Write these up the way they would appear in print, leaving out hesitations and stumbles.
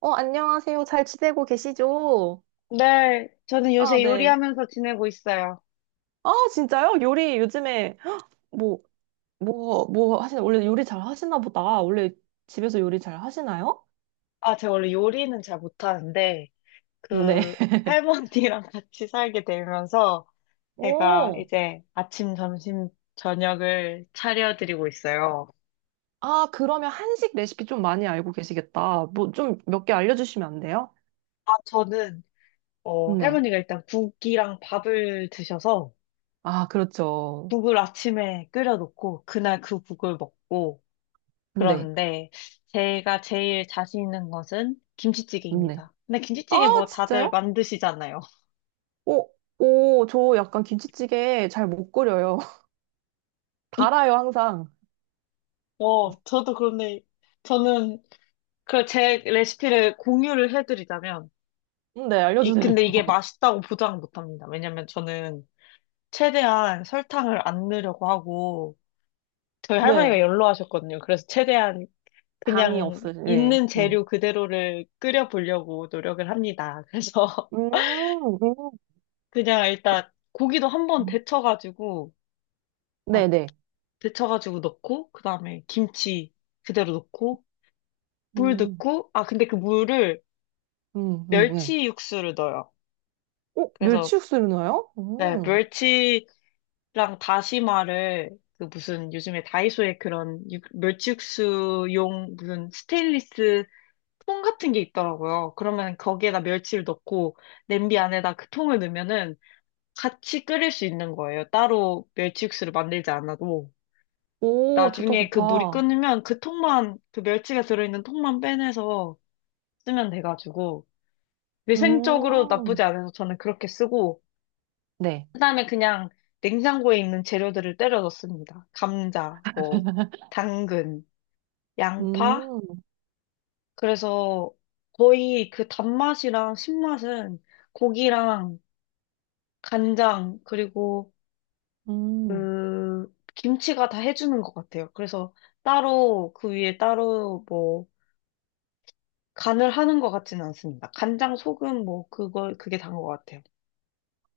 어, 안녕하세요. 잘 지내고 계시죠? 네, 저는 아, 요새 네. 요리하면서 지내고 있어요. 아, 진짜요? 요리 요즘에 뭐, 뭐 하시나? 원래 요리 잘 하시나 보다. 원래 집에서 요리 잘 하시나요? 아, 제가 원래 요리는 잘 못하는데, 네. 그, 할머니랑 같이 살게 되면서, 제가 오. 이제 아침, 점심, 저녁을 차려드리고 있어요. 아, 그러면 한식 레시피 좀 많이 알고 계시겠다. 뭐 좀 몇 개 알려주시면 안 돼요? 아, 네. 할머니가 일단 국이랑 밥을 드셔서, 아, 그렇죠. 국을 아침에 끓여놓고, 그날 그 국을 먹고, 네. 그러는데, 제가 제일 자신 있는 것은 네. 김치찌개입니다. 근데 아, 김치찌개 뭐 다들 진짜요? 만드시잖아요. 오, 오, 저 약간 김치찌개 잘 못 끓여요. 달아요, 항상. 저도 그런데, 저는 제 레시피를 공유를 해드리자면, 네, 알려주세요. 근데 이게 맛있다고 보장은 못합니다. 왜냐면 저는 최대한 설탕을 안 넣으려고 하고, 저희 할머니가 네. 연로하셨거든요. 그래서 최대한 당이 그냥 없으신, 네. 있는 음. 재료 그대로를 끓여보려고 노력을 합니다. 그래서 음, 음. 그냥 일단 고기도 한번 음, 아, 네네. 데쳐가지고 넣고, 그 다음에 김치 그대로 넣고, 물 음, 넣고, 아, 근데 그 물을 네. 멸치 육수를 넣어요. 어, 그래서 멸치육수를 넣어요? 네, 음. 멸치랑 다시마를 그 무슨 요즘에 다이소에 그런 멸치육수용 무슨 스테인리스 통 같은 게 있더라고요. 그러면 거기에다 멸치를 넣고 냄비 안에다 그 통을 넣으면은 같이 끓일 수 있는 거예요. 따로 멸치육수를 만들지 않아도. 오, 좋다, 나중에 그 물이 좋다. 끓으면 그 멸치가 들어있는 통만 빼내서 쓰면 돼가지고 위생적으로 음, 나쁘지 않아서 저는 그렇게 쓰고, 네. 그다음에 그냥 냉장고에 있는 재료들을 때려 넣습니다. 감자, 뭐 당근, 양파. 음, 그래서 거의 그 단맛이랑 신맛은 고기랑 간장 그리고 음. 그 김치가 다 해주는 것 같아요. 그래서 따로 그 위에 따로 뭐 간을 하는 것 같지는 않습니다. 간장, 소금 뭐 그거 그게 단 것 같아요.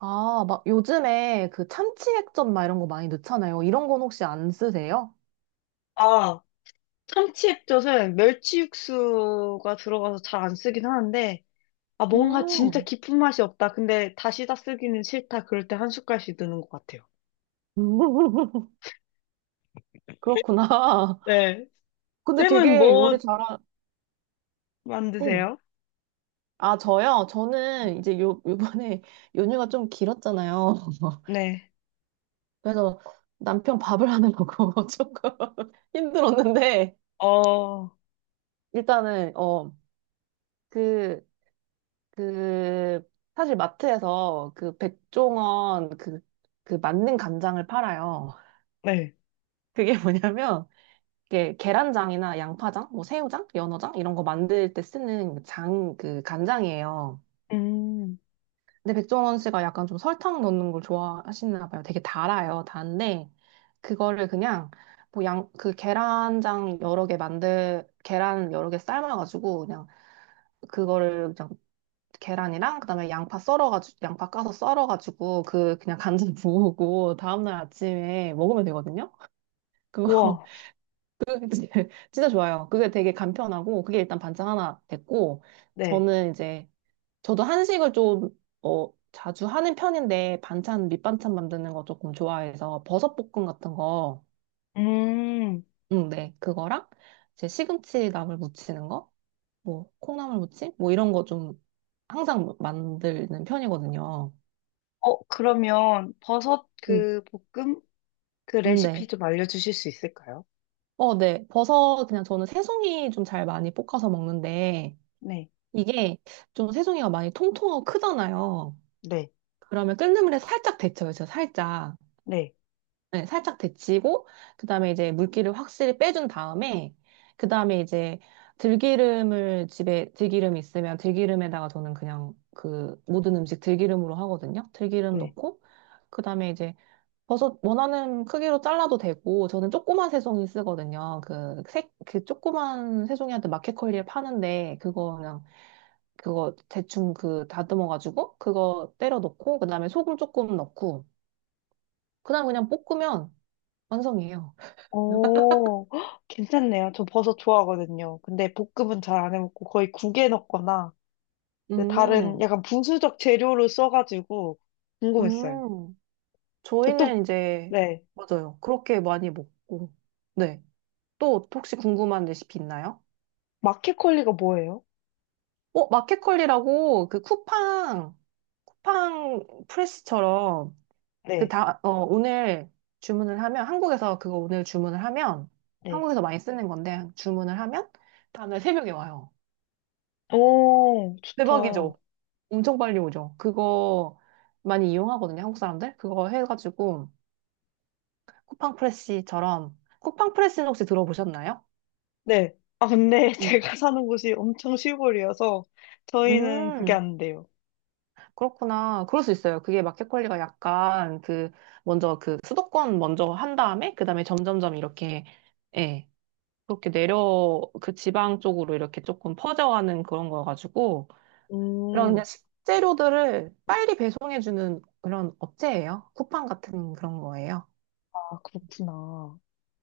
아, 막 요즘에 그 참치액젓 막 이런 거 많이 넣잖아요. 이런 건 혹시 안 쓰세요? 아 참치 액젓은 멸치 육수가 들어가서 잘 안 쓰긴 하는데. 뭔가 진짜 음, 깊은 맛이 없다. 근데 다시다 쓰기는 싫다. 그럴 때 한 숟갈씩 드는 것 같아요. 그렇구나. 네. 근데 쌤은 되게 요리 뭐 잘하, 응. 만드세요? 아, 저요? 저는 이제 요번에 연휴가 좀 길었잖아요. 네. 그래서 남편 밥을 하는 거고 조금 힘들었는데, 어, 일단은, 어, 그, 그, 사실 마트에서 그 백종원 그, 그 만능 간장을 팔아요. 네. 그게 뭐냐면, 이게 계란장이나 양파장, 뭐 새우장, 연어장, 이런 거 만들 때 쓰는 그 장, 그 간장이에요. 음. 근데 백종원 씨가 약간 좀 설탕 넣는 걸 좋아하시나 봐요. 되게 달아요. 단데 그거를 그냥 뭐 양 그 계란장 여러 개 만들 계란 여러 개 삶아가지고 그냥 그거를 그냥 계란이랑 그다음에 양파 썰어가지고 양파 까서 썰어가지고 그 그냥 간장 부으고 다음날 아침에 먹으면 되거든요. 그거 우와. 그거 진짜 진짜 좋아요. 그게 되게 간편하고 그게 일단 반찬 하나 됐고 네. 저는 이제 저도 한식을 좀, 어, 자주 하는 편인데, 반찬, 밑반찬 만드는 거 조금 좋아해서, 버섯볶음 같은 거, 음. 응, 네, 그거랑, 제 시금치 나물 무치는 거, 뭐, 콩나물 무침? 뭐, 이런 거 좀, 항상 만드는 편이거든요. 어. 그러면 버섯 음. 그 볶음 그 레시피 네. 좀 알려주실 수 있을까요? 어, 네. 버섯, 그냥 저는 새송이 좀 잘 많이 볶아서 먹는데, 네. 이게 좀 새송이가 많이 통통하고 크잖아요. 네. 그러면 끓는 물에 살짝 데쳐요, 진짜 살짝. 네. 네, 살짝 데치고, 그 다음에 이제 물기를 확실히 빼준 다음에, 그 다음에 이제 들기름을 집에 들기름 있으면 들기름에다가 저는 그냥 그 모든 음식 들기름으로 하거든요. 들기름 네. 넣고, 그 다음에 이제 버섯 원하는 크기로 잘라도 되고, 저는 조그만 새송이 쓰거든요. 그 색, 그 조그만 새송이한테 마켓컬리에 파는데, 그거 그냥, 그거 대충 그 다듬어가지고, 그거 때려 넣고, 그 다음에 소금 조금 넣고, 그 다음에 그냥 볶으면 완성이에요. 오, 헉, 괜찮네요. 저 버섯 좋아하거든요. 근데 볶음은 잘 안 해먹고 거의 국에 넣거나 그 다른 음, 약간 부수적 재료로 써가지고 궁금했어요. 음. 저 또, 저희는 이제, 네. 맞아요. 그렇게 많이 먹고. 네. 또 혹시 궁금한 레시피 있나요? 마켓컬리가 뭐예요? 어, 마켓컬리라고 그 쿠팡, 쿠팡 프레스처럼 그 네, 다, 어, 오늘 주문을 하면, 한국에서 그거 오늘 주문을 하면, 네. 한국에서 많이 쓰는 건데, 주문을 하면, 다음날 새벽에 와요. 오, 좋다. 대박이죠? 엄청 빨리 오죠? 그거 많이 이용하거든요, 한국 사람들? 그거 해가지고, 쿠팡 프레시처럼. 쿠팡 프레시는 혹시 들어보셨나요? 네. 아, 근데 음. 제가 사는 곳이 엄청 시골이어서 저희는 그게 음, 안 돼요. 그렇구나. 그럴 수 있어요. 그게 마켓 관리가 약간 그, 먼저 그 수도권 먼저 한 다음에, 그 다음에 점점점 이렇게, 예, 그렇게 내려, 그 지방 쪽으로 이렇게 조금 퍼져가는 그런 거여가지고, 그런 음. 그냥 식재료들을 빨리 배송해주는 그런 업체예요. 쿠팡 같은 그런 거예요. 아, 그렇구나.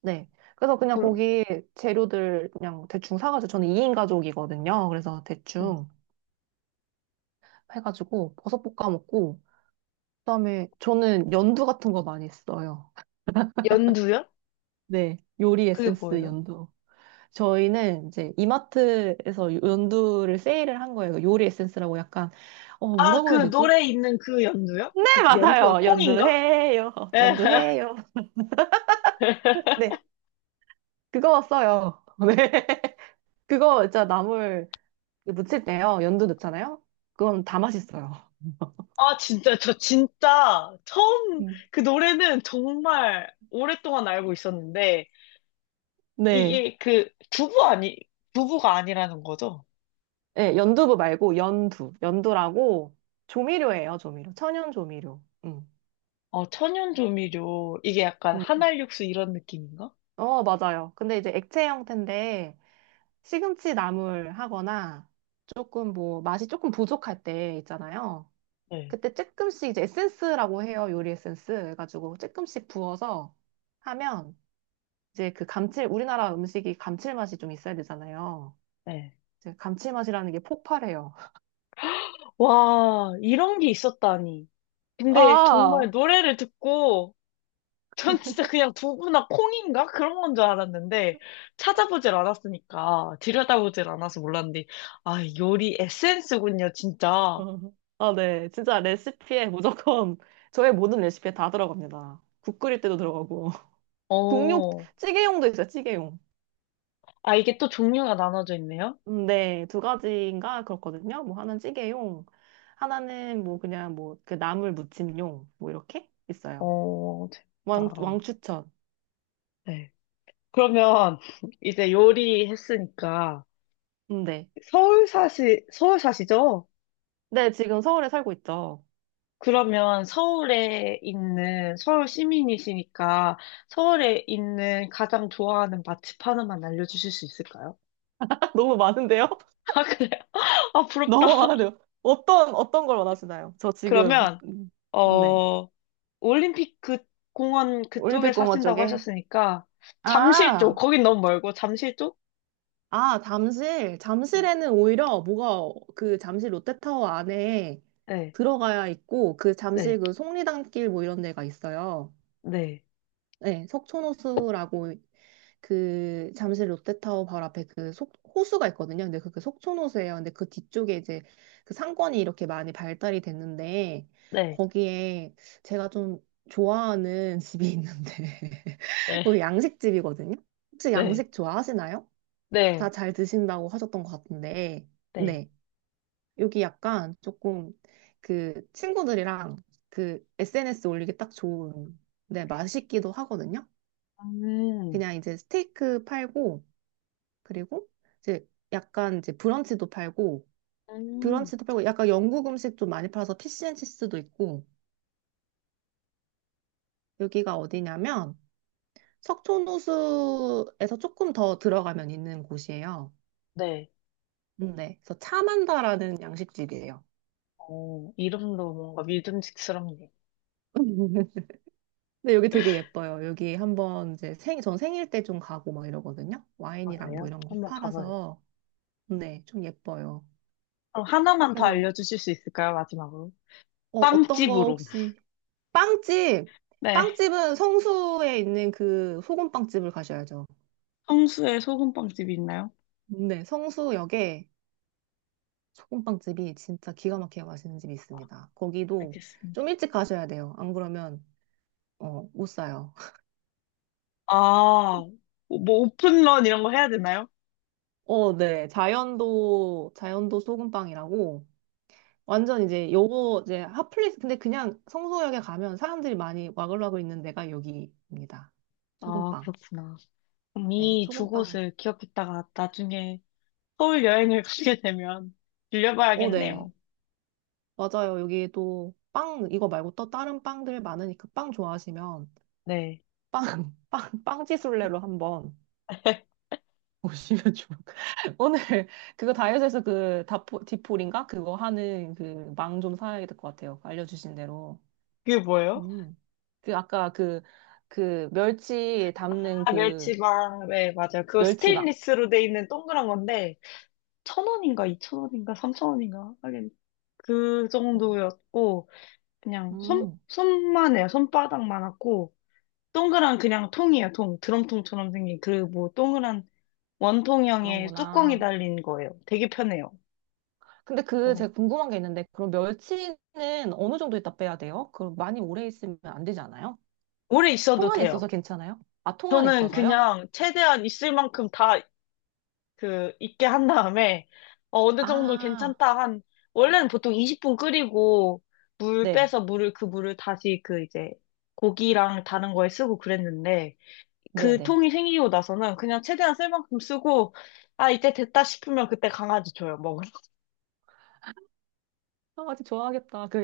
네. 그래서 그냥 그, 거기 재료들 그냥 대충 사가지고, 저는 2인 가족이거든요. 그래서 음. 대충, 해가지고 버섯 볶아 먹고 그다음에 저는 연두 같은 거 많이 써요. 연두요? 네, 요리 그게 에센스 뭐예요? 연두. 저희는 이제 이마트에서 연두를 세일을 한 거예요. 그 요리 에센스라고 약간 어 아, 뭐라고 그 해야 되지? 노래 있는 그 연두요? 네, 그 연두가 맞아요. 콩인가? 연두해요. 연두해요. 네, 그거 써요. 네, 그거 진짜 나물 무칠 때요. 연두 넣잖아요. 그건 다 맛있어요. 아, 진짜, 저 진짜 처음 음. 그 노래는 정말 오랫동안 알고 있었는데, 네. 이게 그 부부 아니, 부부가 아니라는 거죠? 예, 연두부 말고 연두. 연두라고 조미료예요, 조미료. 천연 조미료. 음. 천연조미료. 이게 약간 음. 한알육수 이런 느낌인가? 어, 맞아요. 근데 이제 액체 형태인데 시금치 나물 하거나 조금 뭐 맛이 조금 부족할 때 있잖아요. 네, 그때 조금씩 이제 에센스라고 해요. 요리 에센스 해가지고 조금씩 부어서 하면 이제 그 감칠, 우리나라 음식이 감칠맛이 좀 있어야 되잖아요. 네. 이제 감칠맛이라는 게 폭발해요. 와, 이런 게 있었다니. 근데 정말 아, 노래를 듣고, 전 진짜 그냥 두부나 콩인가? 그런 건 줄 알았는데, 찾아보질 않았으니까, 들여다보질 않아서 몰랐는데, 아, 요리 에센스군요, 진짜. 어. 아, 네. 진짜 레시피에 무조건 저의 모든 레시피에 다 들어갑니다. 국 끓일 때도 들어가고. 국육, 어, 찌개용도 있어요, 찌개용. 이게 또 종류가 나눠져 있네요? 네, 두 가지인가 그렇거든요. 뭐 하나는 찌개용, 하나는 뭐 그냥 뭐 그 나물 무침용, 뭐 이렇게 있어요. 어, 왕, 재밌다. 왕추천. 네. 그러면 이제 요리했으니까 네. 서울 사시죠? 네, 지금 서울에 살고 있죠. 그러면 서울 시민이시니까 서울에 있는 가장 좋아하는 맛집 하나만 알려주실 수 있을까요? 너무 많은데요? 아, 그래요? 아, 부럽다. 너무 많은데요? 어떤, 어떤 걸 원하시나요? 저 지금, 그러면, 네. 어, 올림픽 공원 그쪽에 올림픽공원 사신다고 쪽에. 하셨으니까 잠실 쪽, 아! 거긴 너무 멀고 잠실 쪽? 아, 잠실. 네. 잠실에는 오히려 뭐가 그 잠실 롯데타워 안에 네, 들어가야 있고 그 잠실 네, 그 속리단길 뭐 이런 데가 있어요. 네, 네, 석촌호수라고 그 잠실 롯데타워 바로 앞에 그 속, 호수가 있거든요. 근데 그게 속촌호수예요. 근데 그 뒤쪽에 이제 그 상권이 이렇게 많이 발달이 됐는데 네, 거기에 제가 좀 좋아하는 집이 있는데 네, 거기 양식집이거든요. 혹시 네, 양식 좋아하시나요? 다 네, 잘 드신다고 하셨던 것 같은데, 네. 네. 여기 약간 조금 그 친구들이랑 그 SNS 올리기 딱 좋은, 네, 맛있기도 하거든요. 음, 그냥 이제 스테이크 팔고, 그리고 이제 약간 이제 브런치도 팔고, 음, 브런치도 팔고, 약간 영국 음식 좀 많이 팔아서 피시앤치스도 있고, 여기가 어디냐면 석촌호수에서 조금 더 들어가면 있는 곳이에요. 네. 네. 그래서 차만다라는 양식집이에요. 어, 이름도 뭔가 믿음직스럽네요. 근데 여기 되게 예뻐요. 여기 한번 이제 생, 전 생일 때 좀 가고 막 이러거든요. 아, 와인이랑 뭐 그래요? 이런 거 한번 가봐요. 팔아서. 네, 좀 예뻐요. 그럼 하나만 더 그래서, 알려주실 수 있을까요? 마지막으로. 어, 어떤 거 빵집으로. 혹시, 빵집! 네, 빵집은 성수에 있는 그 소금빵집을 가셔야죠. 성수에 소금빵집이 있나요? 네, 성수역에 소금빵집이 진짜 기가 막히게 맛있는 집이 있습니다. 거기도 알겠습니다. 좀 일찍 가셔야 돼요. 안 그러면, 어, 못 사요. 아, 뭐 오픈런 이런 거 해야 되나요? 어, 네. 자연도, 자연도 소금빵이라고. 완전 이제 요거 이제 핫플레이스 근데 그냥 성수역에 가면 사람들이 많이 와글와글 있는 데가 여기입니다. 아, 소금빵. 그렇구나. 그럼 네, 이 두 소금빵. 곳을 기억했다가 나중에 서울 여행을 가게 되면 어, 네. 들려봐야겠네요. 맞아요. 여기 또 빵 이거 말고 또 다른 빵들 많으니까 빵 좋아하시면 네. 빵, 빵지술래로 한번 오시면 좋을 것같요 오늘 그거 다이어트에서 그 다포, 디폴인가? 그거 하는 그 망 좀 사야 될 것 같아요. 알려주신 대로. 그게 뭐예요? 음. 그 아까 그, 그 멸치 담는 아, 그 멸치밥. 네, 맞아요. 그거 멸치막. 스테인리스로 돼 있는 동그란 건데, 천 원인가, 이천 원인가, 삼천 원인가. 하긴, 그 음, 정도였고, 그냥 손, 음, 손만 해요. 손바닥만 하고, 동그란 그냥 통이에요, 통. 드럼통처럼 생긴 그 뭐, 동그란 원통형의 뚜껑이 그런구나. 달린 거예요. 되게 편해요. 근데 그 어, 제가 궁금한 게 있는데 그럼 멸치는 어느 정도 있다 빼야 돼요? 그럼 많이 오래 있으면 안 되지 않아요? 오래 있어도 통 안에 있어서 돼요. 괜찮아요? 아, 통 안에 저는 있어서요? 그냥 최대한 있을 만큼 다 그 익게 한 다음에 느 정도 아, 괜찮다 한 원래는 보통 20분 끓이고 물 네, 빼서 물을 다시 그 이제 고기랑 다른 거에 쓰고 그랬는데, 네, 그 네. 통이 생기고 나서는 그냥 최대한 쓸 만큼 쓰고, 아 이제 됐다 싶으면 그때 강아지 줘요, 먹으러. 아, 아직 좋아하겠다. 그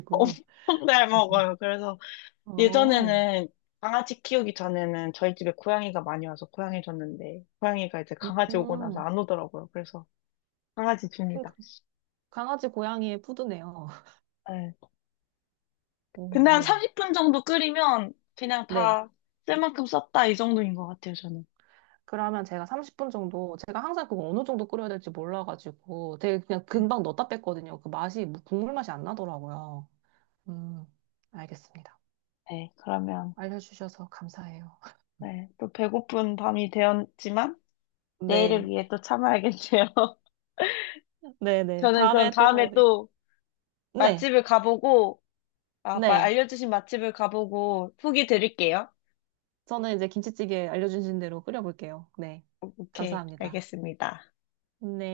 엄청 잘 먹어요. 그래서 어, 예전에는, 강아지 키우기 전에는 저희 집에 고양이가 많이 와서 고양이 줬는데, 고양이가 이제 강아지 오고 나서 음, 안 오더라고요. 그래서 강아지 그 줍니다. 강아지 고양이의 푸드네요. 네. 오, 근데 한 네, 30분 정도 끓이면 그냥 네. 다 쓸 만큼 썼다 이 정도인 것 같아요, 저는. 그러면 제가 30분 정도, 제가 항상 그거 어느 정도 끓여야 될지 몰라가지고 되게 그냥 금방 넣었다 뺐거든요. 그 맛이, 뭐 국물 맛이 안 나더라고요. 음, 알겠습니다. 네, 그러면. 알려주셔서 감사해요. 네, 또 배고픈 밤이 되었지만 내일을 네. 위해 또 참아야겠네요. 네네. 저는 그럼 다음에 또, 다음에 또 네. 맛집을 가보고, 네. 알려주신 맛집을 가보고 후기 드릴게요. 저는 이제 김치찌개 알려주신 대로 끓여볼게요. 네. 오케이, 감사합니다. 알겠습니다. 네.